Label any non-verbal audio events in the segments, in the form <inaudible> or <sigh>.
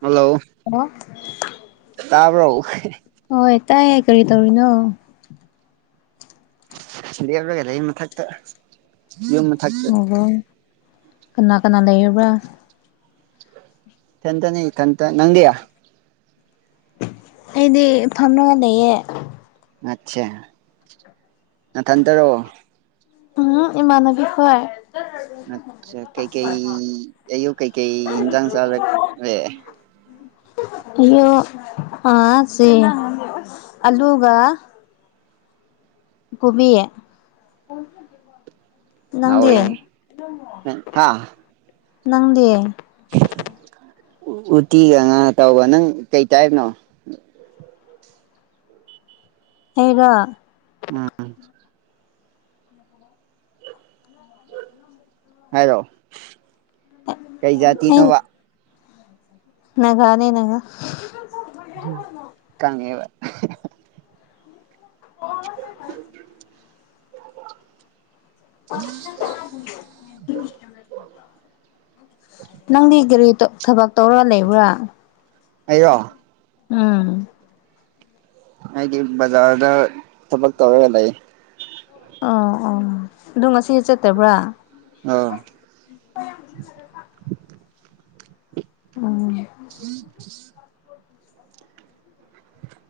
hello hello ꯇꯥꯕ꯭ꯔꯣ ꯍꯣꯏ ꯇꯥꯏꯌꯦꯦ ꯀꯔꯤ ꯇꯧꯔꯤꯅꯣ ꯂꯦꯞꯂꯒꯥ ꯂꯦꯏꯌꯦ ꯃꯊꯛꯇꯥ ꯑꯣꯍꯣ ꯀꯅꯥ ꯀꯅꯥ ꯂꯩꯕ꯭ꯔ ꯏꯊꯟꯇꯅꯦ ꯏꯊꯟꯇꯥ ꯅꯪꯗꯤ ꯑꯩꯗꯤ ꯐꯝꯔꯒ ꯂꯩꯌꯦ ꯅꯠꯁꯦ ꯅꯊꯟꯇꯔꯣ ꯎꯝ ꯏꯃꯥꯟꯅꯕꯤ ꯈꯣꯏ ꯑꯆꯥ ꯀꯩꯀꯩ ꯑꯌꯨꯛ ꯀꯩꯀꯩ ꯏꯟꯖꯥꯡ ꯆꯥꯔꯛꯔꯦ ꯍꯣ ꯑ ꯁꯤ ꯑꯂꯨꯒ ꯀꯣꯕꯤ ꯅꯪꯗꯤ ꯍꯥꯎꯋꯦꯅꯦ ꯍꯥ ꯅꯪꯗꯤ ꯎꯇꯤꯒ ꯉꯥ ꯑꯇꯥꯎꯕ ꯅꯪ ꯀꯩ ꯆꯥꯏꯅꯣ ꯑꯩꯔꯣ ꯎꯝ <inaudible> <inaudible> ꯍꯥꯏꯔꯣ ꯀꯩ ꯑꯩ ꯖꯥꯇꯤꯅꯣꯕ ꯅꯒꯥꯅꯦ ꯅꯒꯥ ꯀꯪꯉꯦꯕ <unintelligible> ꯅꯪꯗꯤ ꯀꯔꯤ ꯊꯕꯛ ꯇꯧꯔ ꯂꯩꯕ꯭ꯔꯥ ꯑꯩꯔꯣ ꯎꯝ ꯑꯩꯗꯤ ꯕꯖꯥꯔꯗ ꯊꯕꯛ ꯇꯧꯔꯒ ꯂꯩꯌꯦ ꯑꯣ ꯑꯣ ꯑꯗꯨ ꯉꯁꯤ ꯆꯠꯇꯕ꯭ꯔꯥ ꯑꯥ ꯎꯝ <inaudible>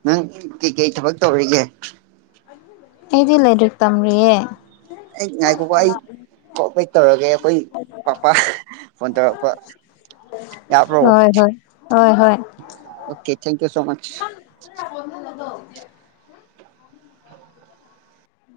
ꯅꯪ ꯀꯩ ꯀꯩ ꯊꯕꯛ ꯇꯧꯔꯤꯒꯦ ꯑꯩꯗꯤ ꯂꯩꯔꯤꯛ ꯇꯝꯔꯤꯌꯦ ꯑꯩ ꯉꯥꯏꯈꯣꯀꯣ ꯑꯩ ꯀꯣꯜ ꯕꯦꯛ ꯇꯧꯔꯒꯦ ꯑꯩꯈꯣꯏ ꯄꯥꯄꯥ ꯐꯣꯟ ꯇꯧꯔꯛꯄ ꯌꯥꯕ꯭ꯔꯣ <unintelligible> ꯍꯣꯏ ꯍꯣꯏ ꯍꯣꯏ ꯍꯣꯏ ꯀꯦ ꯊꯦꯡꯀ꯭ꯌꯨ ꯁꯣ ꯃꯁ